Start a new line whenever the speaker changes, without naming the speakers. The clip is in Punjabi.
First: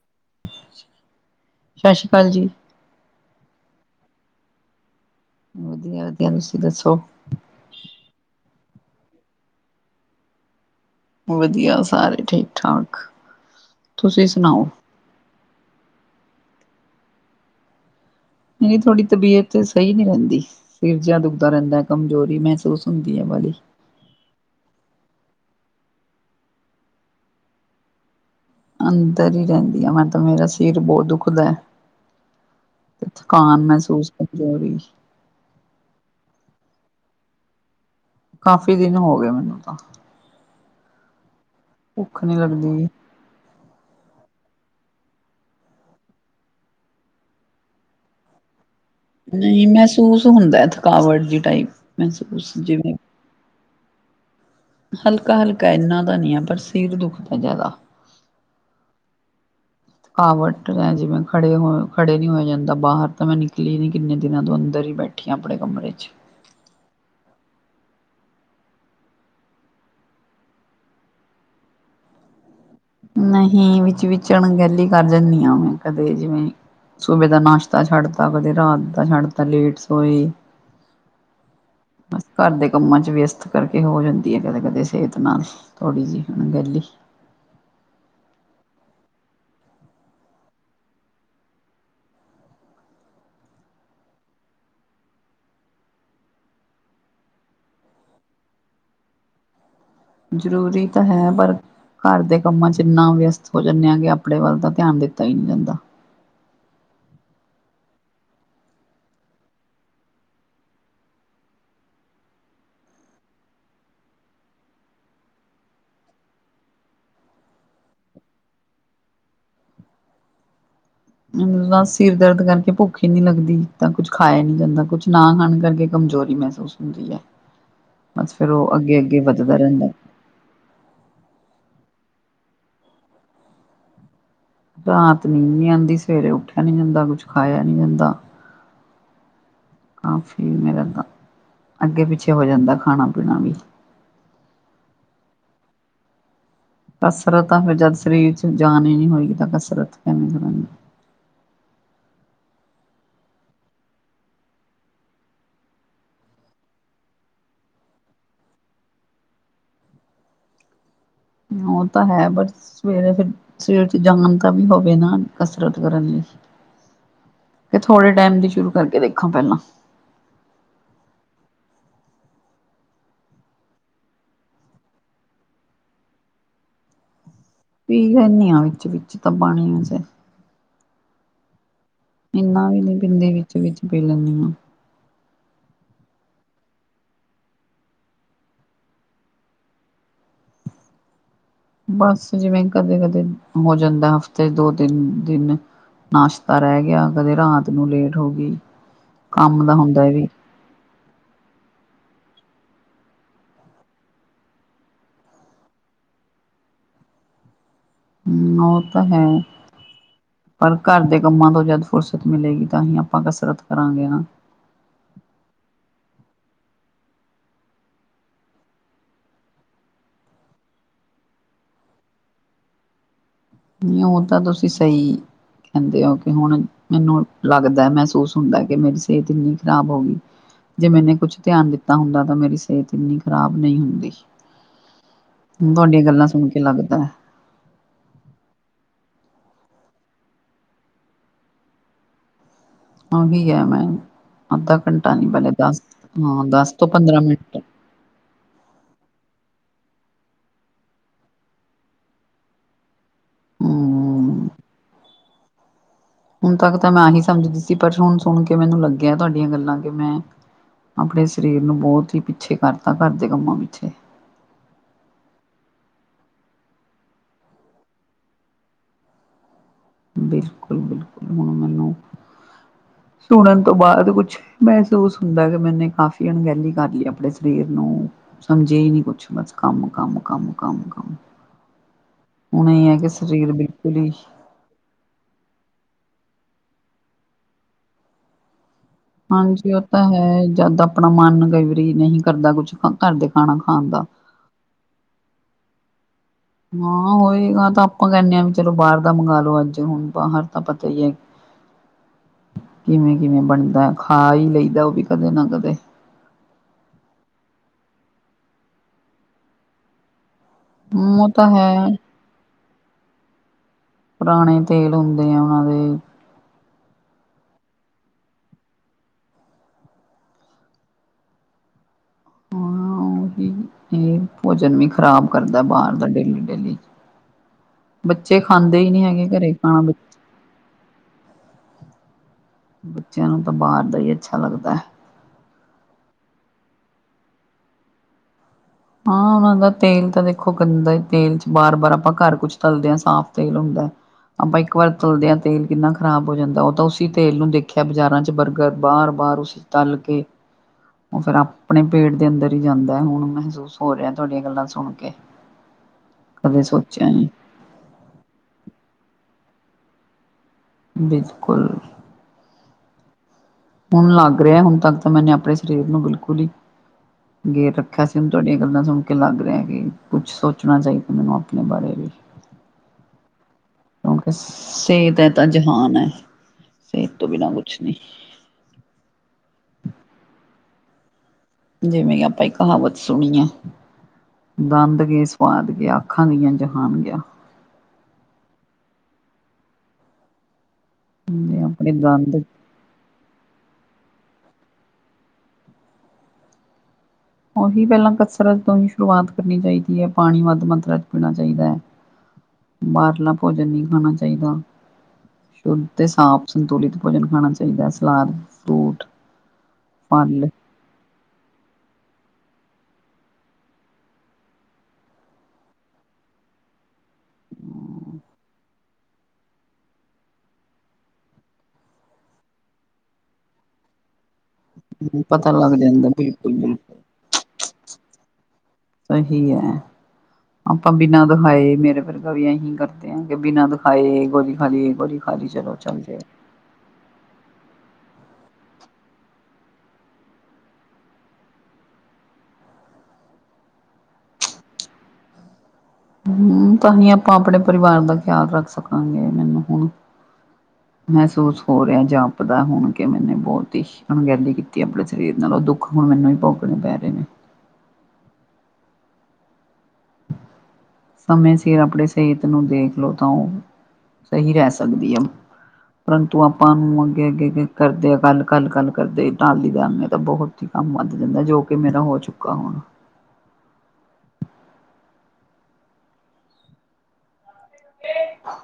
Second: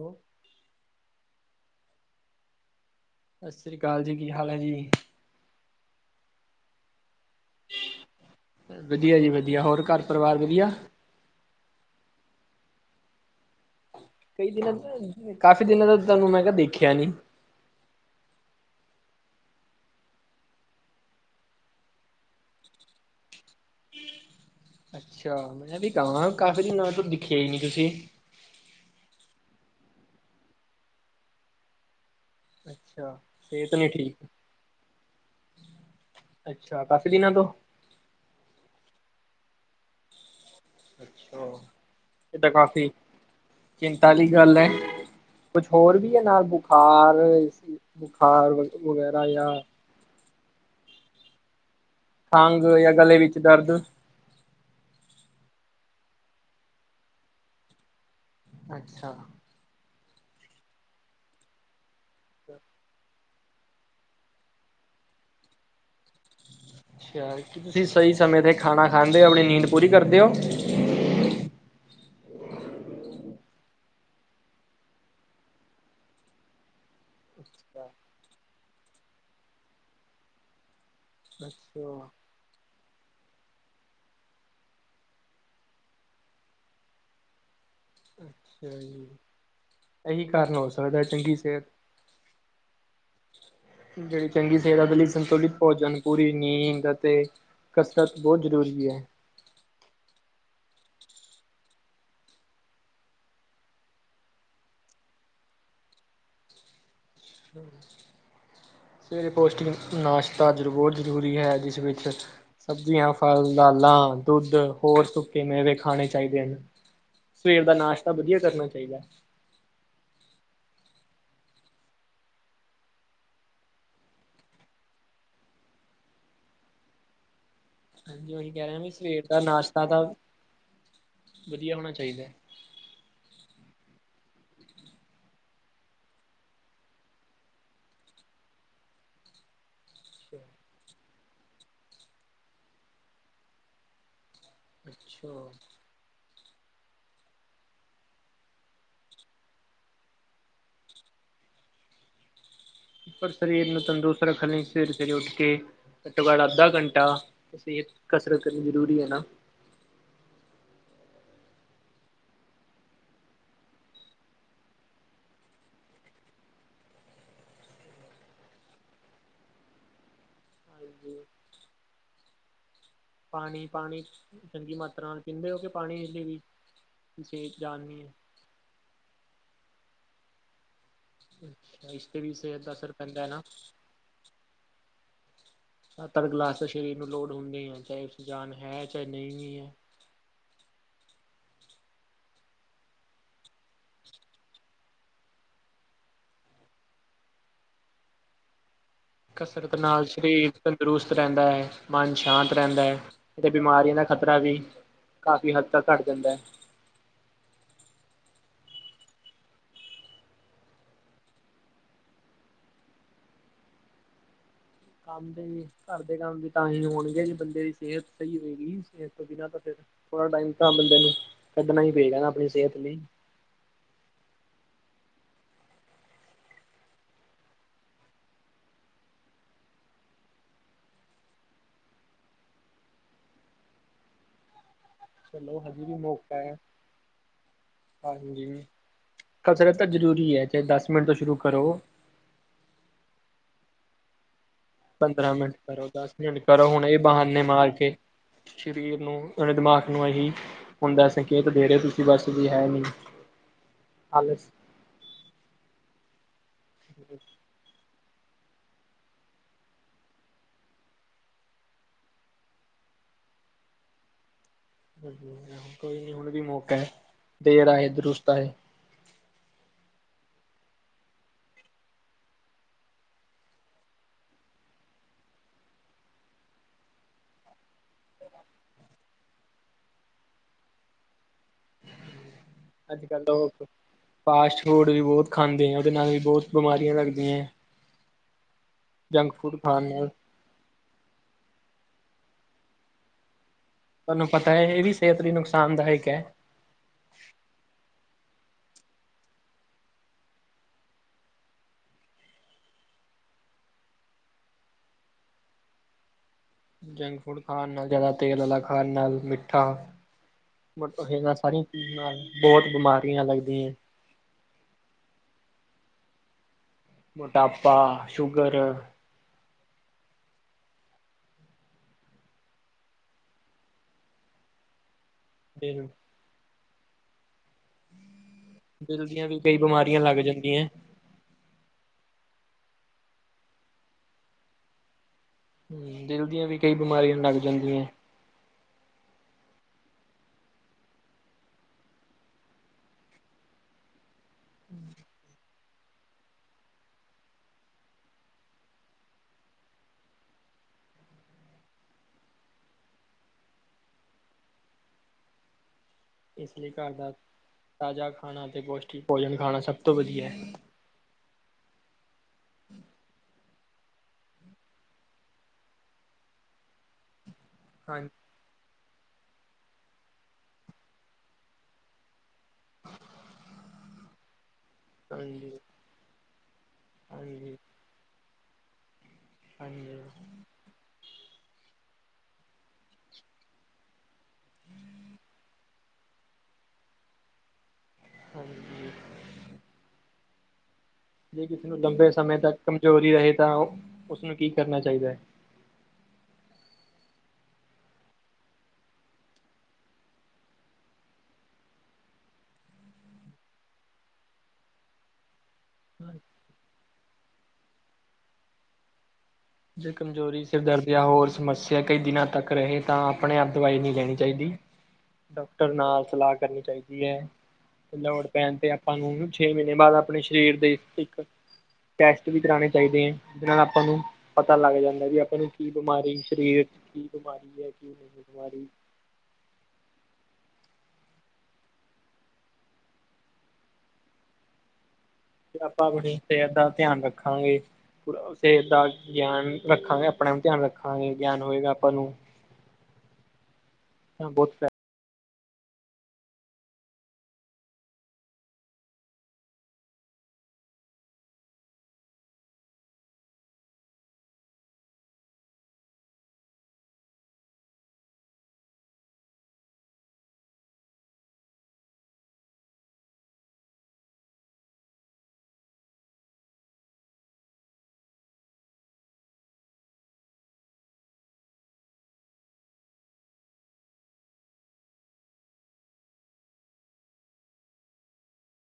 ਹੌਰ
ਸਤਿ ਸ੍ਰੀ ਅਕਾਲ ਜੀ।
ਸਤਿ ਸ਼੍ਰੀ ਅਕਾਲ ਜੀ ਕੀ ਹਾਲ ਹੈ ਜੀ।
ਵਧੀਆ ਵਧੀਆ ਤੁਸੀਂ ਦੱਸੋ।
ਵਧੀਆ ਜੀ ਵਧੀਆ ਹੋਰ ਘਰ ਪਰਿਵਾਰ ਵਧੀਆ।
ਵਧੀਆ ਸਾਰੇ ਠੀਕ ਠਾਕ। ਤੁਸੀਂ
ਕਈ
ਸੁਣਾਓ?
ਦਿਨਾਂ ਦਾ ਕਾਫੀ ਦਿਨਾਂ ਦਾ ਤੁਹਾਨੂੰ ਮੈਂ ਕਿਹਾ ਦੇਖਿਆ ਨੀ।
ਨਹੀਂ ਤੁਹਾਡੀ ਤਬੀਅਤ ਸਹੀ ਨਹੀਂ ਰਹਿੰਦੀ। ਸਿਰ ਜਿਹਾ ਦੁਖਦਾ ਰਹਿੰਦਾ ਹੈ, ਕਮਜ਼ੋਰੀ ਮਹਿਸੂਸ ਹੁੰਦੀ ਹੈ ਭਾਜੀ।
ਅੱਛਾ ਮੈਂ ਵੀ ਕਵਾਂ ਕਾਫੀ ਦਿਨਾਂ ਦਿਖਿਆ ਹੀ ਨੀ ਤੁਸੀਂ।
ਅੰਦਰ ਹੀ ਰਹਿੰਦੀ ਆ ਮੈਂ ਤਾਂ ਮੇਰਾ ਸਿਰ ਬਹੁਤ ਦੁਖਦਾ ਹੈ। ਤੇ
ਅੱਛਾ
ਥਕਾਨ
ਸਿਹਤ ਨੀ
ਮਹਿਸੂਸ
ਠੀਕ
ਕਮਮੋਰੀ‌।
ਅੱਛਾ ਕਾਫੀ ਦਿਨਾਂ ਤੋਂ?
ਕਾਫੀ ਦਿਨ ਹੋ ਗਏ ਮੈਨੂੰ ਤਾਂ।
ਅੱਛਾ
ਭੁੱਖ ਨੀ
ਇਹ ਤਾਂ
ਲੱਗਦੀ।
ਕਾਫ਼ੀ ਚਿੰਤਾੀ ਗੱਲ ਹੈ। ਕੁਛ ਹੋਰ ਵੀ ਹੈ ਨਾਲ ਬੁਖਾਰ ਬੁਖਾਰ‍
ਨਹੀਂ ਮਹਿਸੂਸ ਹੁੰਦਾ ਥਕਾਵਟ ਜਾ ਟਾਈਪ ਮਹਿਸੂਸ
ਖੰਗ ਜਾਂ
ਜਿਵੇਂ
ਗਲੇ ਵਿੱਚ ਦਰਦ?
ਹਲਕਾ ਹਲਕਾ ਇਨਾ ਦਾ ਨਹੀਂ ਹੈ ਪਰ ਸਿਰ ਦੁੱਖ ਦਾ ਜ਼ਿਆਦਾ।
ਅੱਛਾ।
ਥਕਾਵਟ ਹੈ ਜਿਵੇਂ ਖੜੇ ਹੋ ਖੜੇ ਨਹੀਂ ਹੋ ਜਾਂਦਾ ਬਾਹਰ। ਤਾਂ ਮੈਂ ਨਿਕਲੀ ਨਹੀਂ ਕਿੰਨੇ ਦਿਨਾਂ ਤੋਂ ਅੰਦਰ ਹੀ ਬੈਠੀਂ ਆਪਣੇ ਕਮਰੇ 'ਚ।
ਅੱਛਾ ਕੀ ਤੁਸੀਂ ਸਹੀ ਸਮੇਂ 'ਤੇ ਖਾਣਾ ਖਾਂਦੇ ਹੋ ਆਪਣੀ ਨੀਂਦ ਪੂਰੀ ਕਰਦੇ ਹੋ?
ਨਹੀਂ ਵਿਚ ਵਿਚਣ ਅਂਗਹਿਲੀ ਕਰ ਜਾਂਦੀ ਹਾਂ ਮੈਂ ਕਦੇ ਜਿਵੇਂ ਸਹੁਬੇ ਦਾ ਨਾਸ਼ਤਾ
ਅੱਛਾ
ਛੱਡਤਾ ਕਦੇ ਰਾਤ ਦਾ ਛੱਡਤਾ ਲੇਟ ਸੋੲ
ਅੱਛਾ।
ਘਰ ਦੇ ਕੰਮਾਂ ਚ ਵਿਅਸਤ ਕਰਕੇ ਹੋ ਜਾਂਦੀ ਹੈ ਕਦੇ ਕਦੇ ਸਿਹਤ ਨਾਲ ਥੋੜ੍ਹੀ ਜਿਹੀ ਹੁਣ ਗਹਿਲੀ।
ਅੱਛਾ ਜੀ ਇਹੀ ਕਾਰਨ ਹੋ ਸਕਦਾ ਚੰਗੀ ਸਿਹਤ ਜਿਹੜੀ ਚੰਗੀ ਸਿਹਤ ਦੇ ਲਈ ਸੰਤੁਲਿਤ ਭੋਜਨ ਪੂਰੀ ਨਹੀਂ ਤੇ ਕਸਰਤ ਬਹੁਤ ਜ਼ਰੂਰੀ ਹੈ।
ਜ਼ਰੂਰੀ ਤਾਂ ਹੈ। ਪਰ ਘਰ ਦੇ ਕੰਮਾਂ ਚ ਇੰਨਾ ਵਿਅਸਤ ਹੋ ਜਾਂਦੇ ਆ ਕਿ ਆਪਣੇ ਵੱਲ ਤਾਂ ਧਿਆਨ ਦਿੱਤਾ ਹੀ ਨਹੀਂ ਜਾਂਦਾ।
ਹਮ। ਸਵੇਰੇ ਪੌਸ਼ਟਿਕ ਨਾਸ਼ਤਾ ਬਹੁਤ ਜ਼ਰੂਰੀ ਹੈ। ਜਿਸ ਵਿੱਚ ਸਬਜ਼ੀਆਂ, ਫਲ, ਦਾਲਾਂ, ਦੁੱਧ ਹੋਰ ਸੁੱਕੇ ਮੇਵੇ ਖਾਣੇ ਚਾਹੀਦੇ ਹਨ। ਸਵੇਰ ਦਾ ਨਾਸ਼ਤਾ ਵਧੀਆ ਕਰਨਾ ਚਾਹੀਦਾ।
ਇਹਨਾ ਸਿਰ ਦਰਦ ਕਰਕੇ ਭੁੱਖ ਹੀ ਨੀ ਲੱਗਦੀ ਤਾਂ ਕੁੱਛ ਖਾਇਆ ਨੀ ਜਾਂਦਾ ਕੁਛ ਨਾ ਖਾਣ ਕਰਕੇ ਕਮਜ਼ੋਰੀ ਮੈਂ ਹੁੰਦੀ ਹੈ। ਬਸ
ਹਾਂਜੀ ਉਹੀ
ਫੇਰ
ਕਹਿ
ਉਹ
ਰਹੇ ਵੀ
ਅੱਗੇ ਅੱਗੇ
ਸਵੇਰ ਦਾ
ਵੱਧਦਾ
ਨਾਸ਼ਤਾ
ਰਹਿੰਦਾ
ਤਾਂ ਵਧੀਆ ਹੋਣਾ ਚਾਹੀਦਾ ਹੈ।
ਰਾਤ ਨੀਂਦ ਨੀ ਆਉਂਦੀ, ਸਵੇਰੇ ਉੱਠਿਆ ਨੀ ਜਾਂਦਾ, ਕੁਛ ਖਾਇਆ ਨੀ ਜਾਂਦਾ। ਕਾਫੀ ਮੇਰਾ ਤਾਂ ਅੱਗੇ ਪਿੱਛੇ ਹੋ ਜਾਂਦਾ ਖਾਣਾ ਪੀਣਾ ਵੀ।
ਅੱਛਾ।
ਕਸਰਤ ਤਾਂ ਫਿਰ ਜਦ ਸਰੀਰ ਚ ਜਾਨ ਹੀ ਨੀ ਹੋਏਗੀ ਤਾਂ ਕਸਰਤ ਕਿਵੇਂ ਕਰਾਂਗੀ।
ਪਰ ਸਰੀਰ ਨੂੰ ਤੰਦਰੁਸਤ ਰੱਖਣ ਲਈ ਸਵੇਰੀ-ਸਵੇਰੀ ਉੱਠ ਕੇ ਘੱਟੋ-ਘੱਟ ਅੱਧਾ ਘੰਟਾ ਉਸੀ ਕਸਰਤ ਕਰਨੀ ਜ਼ਰੂਰੀ ਐ ਨਾ।
ਓ ਤਾਂ ਹੈ ਬਸ। ਸਵੇਰੇ ਫਿਰ ਸਵੇਰ 'ਚ ਜਮਨਮ ਕਾ ਵੀ ਹੋਵੇ ਨਾ ਕਸਰਤ ਕਰਨ ਲਈ। ਕੇ ਥੋੜ੍ਹੇ ਟਾਈਮ ਦੀ ਸ਼ੁਰੂ ਕਰਕੇ ਦੇਖਾ ਪਹਿਲਾਂ।
ਹਾਂਜੀ। ਪਾਣੀ-ਪਾਣੀ ਚੰਗੀ ਮਾਤਰਾ ਨਾ ਪੀਂਦੇ ਓ ਕੇ ਪਾਣੀ ਨੇ ਵੀ ਜੀ ਜਾਣ
ਪੀ ਲੈਣੀ ਆ‌ ਵਿੱਚ-ਵਿੱਚ ਤਾਂ ਪਾਣੀ ਵੈਸੇ।
[inaudible]
ਇੰਨਾ
ਦਾ
ਵੀ
ਅਸਰ
ਨੀ
ਪੈਂਦਾ ਹੈ
ਪੀਂਦੀ
ਨਾ
ਵਿੱਚ-ਵਿੱਚ ਪੀ ਲੈਂਨੀ ਆ‌।
ਸੱਤ-ਅੱਠ ਗਲਾਸ ਤਾ ਸਰੀਰ ਨੂੰ ਲੋਡ ਹੁੰਦੀ ਐ ਚਾਹੇ ਉਸ 'ਚ ਜਾਨ ਹੈ ਚਾਏ ਨਈ ਵੀ ਐ।
ਬਸ ਜਿਵੇਂ ਕਦੇ-ਕਦੇ ਹੋ ਜਾਂਦਾ ਹਫ਼ਤੇ ਦੋ-ਤਿੰਨ ਦਿਨ ਨਾਸ਼ਤਾ ਰਹਿ ਗਿਆ, ਕਦੇ ਰਾਤ ਨੂੰ ਲੇਟ ਹੋਗੀ।
ਕਸਰਤ ਨਾਲ ਸਰੀ ਤੰਦਰੁਸਤ ਰਹਿੰਦਾ ਐ, ਮਨ ਸ਼ਾਂਤ ਰਹਿੰਦਾ 'ਤੇ ਬਿਮਾਰੀਆਂ ਦਾ ਖ਼ਤਰਾ ਵੀ ਕਾਫ਼ੀ ਹੱਦ ਤੱਕ ਘੱਟ ਜਾਂਦਾ ਐ।
ਹੂੰ ਨੋ ਤਾਂ ਹੈ। ਪਰ ਘਰ ਦੇ ਕੰਮਾਂ ਤੋਂ ਜਦ ਫੁਰਸਤ ਮਿਲੇਗੀ ਤਾਂ ਹੀ ਆਪਾਂ ਕਸਰਤ ਕਰਾਂਗੇ ਨਾ।
ਕੰਮ ਵੀ ਘਰ ਦੇ ਕੰਮ ਵੀ ਤਾਂ ਹੀ ਹੋਣਗੇ ਜੀ ਬੰਦੇ ਦੀ ਸੇਹਤ ਸਈ ਹੋਏਗੀ ਸੇਤ ਤੋਂ ਬਿਨਾਂ ਤਾਂ ਫਿਰ ਥੋੜਾ ਟਾਈਮ ਤਾਂ ਬੰਦੇ ਨੂੰ ਕੱਢਣਾ ਈ ਪਏਗਾ ਨਾ ਆਪਣੀ ਸੇਅਤ ਲਈ।
ਨੀ ਓ ਤਾਂ ਤੁਸੀਂ ਸਈ ਕਹਿੰਦੇ ਓ ਕਿ ਹੁਣ ਮੈਨੂੰ ਲੱਗਦਾ ਮਹਿਸੂਸ ਹੁੰਦਾ ਕਿ ਮੇਰੀ ਸੇਤ ਇੰਨੀ ਖ਼ਰਾਬ ਹੋਗੀ। ਜੇ ਮੈਨੇ ਕੁਛ ਧਿਆਨ ਦਿੱਤਾ ਹੁੰਦਾ ਤਾਂ ਮੇਰੀ ਸੇਤ ਇੰਨੀ ਖ਼ਰਾਬ ਨਈ ਹੁੰਦੀ।
ਚਲੋ ਹਜੇ ਵੀ
ਤੁਹਾਡੀਆਂ ਗੱਲਾਂ
ਮੌਕਾ
ਸੁਣ
ਹੈ
ਕੇ ਲੱਗਦਾ ਐ।
ਹਾਂਜੀ, ਕਸਰਤ ਤਾਂ ਜ਼ਰੂਰੀ ਐ ਚਾਹੇ ਦਸ ਮਿੰਟ ਤੋਂ ਸ਼ੁਰੂ ਕਰੋ।
ਓ ਵੀ ਐ ਮੈਂ। ਅੱਧਾ ਘੰਟਾ ਨੀ
ਪੰਦਰਾਂ
ਪਹਿਲੇ
ਮਿੰਟ ਕਰੋ, ਦਸ ਮਿੰਟ
ਹਾਂ
ਕਰੋ
ਦਸ ਤੋਂ
ਹੁਣੇ
ਪੰਦਰਾਂ
ਬਹਾਨੇ
ਮਿੰਟ
ਮਾਰ ਕੇ ਸਰੀਰ ਨੂੰ ਹੁਣੇ ਦਿਮਾਗ ਨੂੰ ਅਹੀ ਹੁੰਦਾ ਸੰਕੇਤ ਦੇ ਰੇ ਓ ਤੁਸੀਂ ਬਸ ਵੀ ਹੈ ਨੀ, ਆ ਲੋ।
ਹਮ ਹੁਣ ਤੱਕ ਤਾਂ ਮੈਂ ਆ ਹੀ ਸਮਝਦੀ ਸੀ ਪਰ ਹੁਣ ਸੁਣ ਕੇ ਮੈਨੂੰ ਲੱਗਿਆ ਤੁਹਾਡੀਆਂ ਗੱਲਾਂ ਕੇ ਮੈਂ ਆਪਣੇ ਸਰੀਰ ਨੂੰ ਬੋਤ ਹੀ ਪਿੱਛੇ ਕਰਤਾ ਘਰ ਦੇ ਕੰਮਾਂ ਪਿੱਛੇ।
ਹਾਂਜੀ ਕੋਈ ਨੀ ਹੁਣ ਵੀ ਮੌਕਾ ਐ, ਦੇਰ ਆਏ, ਦਰੁਸਤ ਆਏ।
ਬਿਲਕੁੱਲ-ਬਿਲਕੁੱਲ ਹੁਣ ਮੈਨੂੰ, ਸੁਣਨ ਤੋਂ ਬਾਅਦ ਕੁਛ ਮਹਿਸੂਸ ਹੁੰਦਾ ਕੇ ਮੈਨੇ ਕਾਫ਼ੀ ਅਣਗਹਿਲੀ ਕਰ ਲੀ ਆਪਣੇ ਸਰੀਰ ਨੂੰ। ਸਮਝੇ ਈ ਨੀ ਕੁੱਛ ਬਸ ਕੰਮ-ਕੰਮ-ਕੰਮ-ਕੰਮ-ਕੰਮ।
ਅੱਜ-ਕੱਲ
ਸਰੀਰ
ਲੋਕ,
ਬਿਲਕੁਲ ਹੀ
ਫਾਸਟ ਫੂਡ ਵੀ ਬੋਤ ਖਾਂਦੇ ਐ ਉਦੇ ਨਾਲ ਵੀ ਬੋਤ ਬਿਮਾਰੀਆਂ ਲੱਗਦੀਆਂ ਐ।
ਹਾਂਜੀ ਓ
ਖਾਣ
ਤਾਂ
ਨਾਲ
ਹੈ ਜਦ ਆਪਣਾ ਮਨ ਕਈ ਵਾਰੀ ਨਹੀਂ ਕਰਦਾ ਕੁਛ ਘਰ ਦੇ ਖਾਣਾ ਖਾਣ ਦਾ।
ਨੂੰ ਪਤਾ ਐ ਏ ਵੀ ਸਿਹਤ ਲਈ ਨੁਕਸਾਨਦਾਇਕ ਐ।
ਹਾਂ ਹੋਏਗਾ ਤਾਂ ਆਪਾਂ ਕਹਿੰਨੇ ਆ ਵੀ ਚਲੋ ਬਾਰ ਦਾ ਮੰਗਾਲੋ ਅੱਜ ਹੁਣ ਬਾਹਰ ਤਾਂ ਪਤਾ ਈ ਐ। ਕਿਵੇਂ-ਕਿਵੇਂ ਬਣਦਾ ਖਾ ਈ ਲਈਦਾ ਓ ਵੀ ਕਦੇ ਨਾ ਕਦੇ।
ਜੰਕ ਫੂਡ ਖਾਣ ਨਾਲ, ਜ਼ਿਆਦਾ ਤੇਲ ਆਲਾ ਖਾਣ ਨਾਲ, ਮਿੱਠਾ ਬਟ
ਹਮ ਉਹ
ਹੇਨਾਂ
ਤਾਂ
ਸਾਰੀਆਂ
ਹੈ
ਚੀਜ਼ਾਂ ਨਾਲ ਬੋਤ ਬਿਮਾਰੀਆਂ ਲੱਗਦੀਆਂ।
ਪੁਰਾਣੇ ਤੇਲ ਹੁੰਦੇ ਆ ਉਹਨਾਂ ਦੇ।
ਮੋਟਾਪਾ, ਸ਼ੂਗਰ
ਹਾਂ ਇਹ ਭੋਜਨ ਵੀ ਖ਼ਰਾਬ ਕਰਦਾ
ਦਿਲ
ਬਾਹਰ ਦਾ ਡੇਲੀ- ਡੇਲੀ ਬੱਚੇ ਖਾਂਦੇ ਹੀ ਨਹੀਂ
ਦਿਲ
ਹੈਗੇ
ਦੀਆਂ ਵੀ
ਘਰੇ
ਕਈ
ਖਾਣਾ
ਬਿਮਾਰੀਆਂ ਲੱਗ ਜਾਂਦੀਆਂ।
ਬੱਚਿਆਂ ਨੂੰ ਤਾਂ ਬਾਹਰ ਦਾ ਹੀ ਅੱਛਾ ਲੱਗਦਾ ਹੈ।
ਹਮ, ਦਿਲ ਦੀਆਂ ਵੀ ਕਈ ਬਿਮਾਰੀਆਂ ਲੱਗ ਜਾਂਦੀਆਂ ਏ।
ਹਾਂ ਉਹਨਾਂ ਦਾ ਤੇਲ ਤਾਂ ਦੇਖੋ ਗੰਦਾ ਤੇਲ ਚ ਬਾਰ, ਬਾਰ ਆਪਾਂ ਘਰ ਕੁਛ ਤਲਦੇ ਹਾਂ ਸਾਫ਼ ਤੇਲ ਹੁੰਦਾ। ਆਪਾਂ ਇੱਕ ਵਾਰ ਤਲਦੇ ਆਂ ਤੇਲ ਕਿੰਨਾ ਖ਼ਰਾਬ ਹੋ ਜਾਂਦਾ, ਉਹ ਤਾਂ ਉਸੀ ਤੇਲ ਨੂੰ ਦੇਖਿਆ ਬਾਜ਼ਾਰਾਂ ਚ ਬਰਗਰ ਬਾਰ -ਬਾਰ ਉਸੀ ਤਲ ਕੇ ਉਹ ਫੇਰ ਆਪਣੇ ਪੇਟ ਦੇ ਅੰਦਰ ਹੀ ਜਾਂਦਾ ਹੈ। ਹੁਣ ਮਹਿਸੂਸ ਹੋ ਰਿਹਾ ਤੁਹਾਡੀਆਂ ਗੱਲਾਂ ਸੁਣ ਕੇ।
ਇਸ
ਕਦੇ
ਲਈ ਘਰ
ਸੋਚਿਆ
ਦਾ
ਨੀ
ਤਾਜ਼ਾ ਖਾਣਾ ਤੇ ਪੌਸ਼ਟਿਕ ਭੋਜਨ ਖਾਣਾ ਸਭ ਤੋਂ ਵਧੀਆ ਹੈ।
ਬਿਲਕੁਲ। ਹੁਣ ਲੱਗ ਰਿਹਾ ਹੁਣ ਤੱਕ ਤਾਂ ਮੈਨੇ ਆਪਣੇ ਸਰੀਰ ਨੂੰ ਬਿਲਕੁਲ ਹੀ, ਗੇਰ ਰੱਖਿਆ
ਹਾਂਜੀ
ਸੀ। ਤੁਹਾਡੀਆਂ ਗੱਲਾਂ ਸੁਣ ਕੇ ਲੱਗ ਰਿਹਾ ਕਿ ਕੁਛ ਸੋਚਣਾ ਚਾਹੀਦਾ। ਮੈਨੂੰ ਆਪਣੇ ਬਾਰੇ ਵੀ।
ਹੂੰ।
ਕਿਉਂਕਿ ਸਿਹਤ ਹੈ ਤਾਂ ਜਹਾਨ ਹੈ। ਸਿਹਤ ਤੋਂ ਬਿਨਾਂ
ਹਾਂਜੀ
ਕੁਛ ਨਹੀਂ।
ਹਾਂਜੀ, ਹਾਂਜੀ।
ਜਿਵੇਂ ਕਿ ਆਪਾਂ ਇਹ ਕਹਾਵਤ ਸੁਣੀ ਆ ਦੰਦ ਗਏ ਸੁਵਾਦ ਗਿਆ, ਅੱਖਾਂ ਗਈਆਂ ਜਹਾਨ ਗਿਆ।
ਹਾਂਜੀ। ਜੇ
ਤੇ
ਕਿਸੇ ਨੂੰ
ਆਪਣੇ
ਲੰਬੇ
ਦੰਦ
ਸਮੇਂ ਤੱਕ ਕਮਜ਼ੋਰੀ ਰਹੇ ਤਾਂ, ਉਸਨੂੰ ਕੀ ਕਰਨਾ ਚਾਹੀਦਾ ਹੈ?
ਉਹੀ ਪਹਿਲਾਂ ਕਸਰਤ ਤੋਂ ਹੀ ਸ਼ੁਰੂਆਤ ਕਰਨੀ ਚਾਹੀਦੀ ਹੈ, ਪਾਣੀ ਵੱਧ ਮਾਤਰਾ 'ਚ ਪੀਣਾ ਚਾਹੀਦਾ ਹੈ। ਬਾਹਰਲਾ ਭੋਜਨ ਨਹੀਂ ਖਾਣਾ ਚਾਹੀਦਾ। ਦੁੱਧ ਤੇ ਸਾਫ਼, -ਸੰਤੁਲਿਤ ਭੋਜਨ ਖਾਣਾ ਚਾਹੀਦਾ ਹੈ। ਸਲਾਦ, ਫਰੂਟ
ਜੇ ਕਮਜ਼ੋਰੀ,
ਫਲ
ਸਿਰ ਦਰਦ ਜਾਂ ਹੋਰ ਸਮੱਸਿਆ ਕਈ ਦਿਨਾਂ ਤੱਕ ਰਹੇ ਤਾਂ ਆਪਣੇ ਆਪ ਦਵਾਈ ਨਹੀਂ ਲੈਣੀ ਚਾਹੀਦੀ। ਡਾਕਟਰ ਨਾਲ ਸਲਾਹ ਕਰਨੀ ਚਾਹੀਦੀ ਹੈ। ਲੋੜ ਪੈਣ ਤੇ ਆਪਾਂ ਨੂੰ ਛੇ ਮਹੀਨੇ ਬਾਅਦ ਆਪਣੇ ਸਰੀਰ ਦੇ ਇੱਕ ਟੈਸਟ ਵੀ ਕਰਾਉਣੇ ਚਾਹੀਦੇ ਹੈ। ਜਿਨਾਂ ਨਾਲ ਆਪਾਂ ਨੂੰ ਪਤਾ ਲੱਗ ਜਾਂਦਾ ਵੀ ਆਪਾਂ ਨੂੰ
ਪਤਾ
ਕੀ
ਲੱਗ ਜਾਂਦਾ
ਬਿਮਾਰੀ
ਬਿਲਕੁਲ
ਸਰੀਰ ਚ
ਬਿਲਕੁਲ
ਕੀ ਬਿਮਾਰੀ ਹੈ ਕੀ ਨਹੀਂ ਬਿਮਾਰੀ।
ਸਹੀ ਹੈ। ਆਪਾਂ ਬਿਨਾਂ ਵਖਾਏ ਮੇਰੇ ਵਰਗਾ ਵੀ ਇਹੀ ਕਰਦੇ ਆ ਕਿ ਬਿਨਾਂ ਦਿਖਾਏ ਗੋਲੀ ਖਾ ਲਈਏ ਗੋਲੀ ਖਾ ਲਈ
ਫੇਰ
ਚਲੋ
ਆਪਾਂ
ਚੱਲ
ਆਪਣੀ
ਜਾਏ
ਸਿਹਤ ਦਾ ਧਿਆਨ ਰੱਖਾਂਗੇ ਪੂਰਾ ਸਿਹਤ ਦਾ ਗਿਆਨ ਰੱਖਾਂਗੇ। ਆਪਣਾ ਵੀ ਧਿਆਨ ਰੱਖਾਂਗੇ ਗਿਆਨ ਹੋਏਗਾ ਆਪਾਂ ਨੂੰ ਤਾਂ ਬੋਹੁਤ ਪ
ਹੂੰ, ਤਾਂ ਹੀ ਆਪਾਂ ਆਪਣੇ ਪਰਿਵਾਰ ਦਾ ਖਿਆਲ ਰੱਖ ਸਕਾਂਗੇ, ਮੈਨੂੰ ਹੁਣ ਮਹਿਸੂਸ ਹੋ ਰਿਹਾ ਜਾਪਦਾ ਹੁਣ ਕੇ ਮੈਨੇ ਬਹੁਤ ਹੀ ਅਣਗੈਲੀ ਕੀਤੀ ਆ ਆਪਣੇ ਸਰੀਰ ਨਾਲ ਔਹ ਦੁੱਖ ਹੁਣ ਮੈਨੂੰ ਹੀ ਭੋਗਣੇ ਪੈ ਰਹੇ ਨੇ। ਸਮੇਂ ਸਿਰ ਆਪਣੀ ਸਿਹਤ ਨੂੰ ਦੇਖਲੋ ਤਾਂ ਉਹ ਸਹੀ ਰਹਿ ਸਕਦੀ ਆ। ਪਰੰਤੂ ਆਪਾਂ ਨੂੰ ਅੱਗੇ, ਅੱਗੇ, ਅੱਗੇ ਕਰਦੇ ਹਾਂ ਕਲ, ਕੱਲ, ਕਲ ਕਰਦੇ ਇਹ ਟਾਲੀ ਜਾਂਦੇ ਨੇ ਬਹੁਤ ਕੰਮ ਵੱਧ ਜਾਂਦਾ ਜੋ ਕਿ ਮੇਰਾ ਹੋ ਚੁੱਕਾ ਹੁਣ। [unintelligible]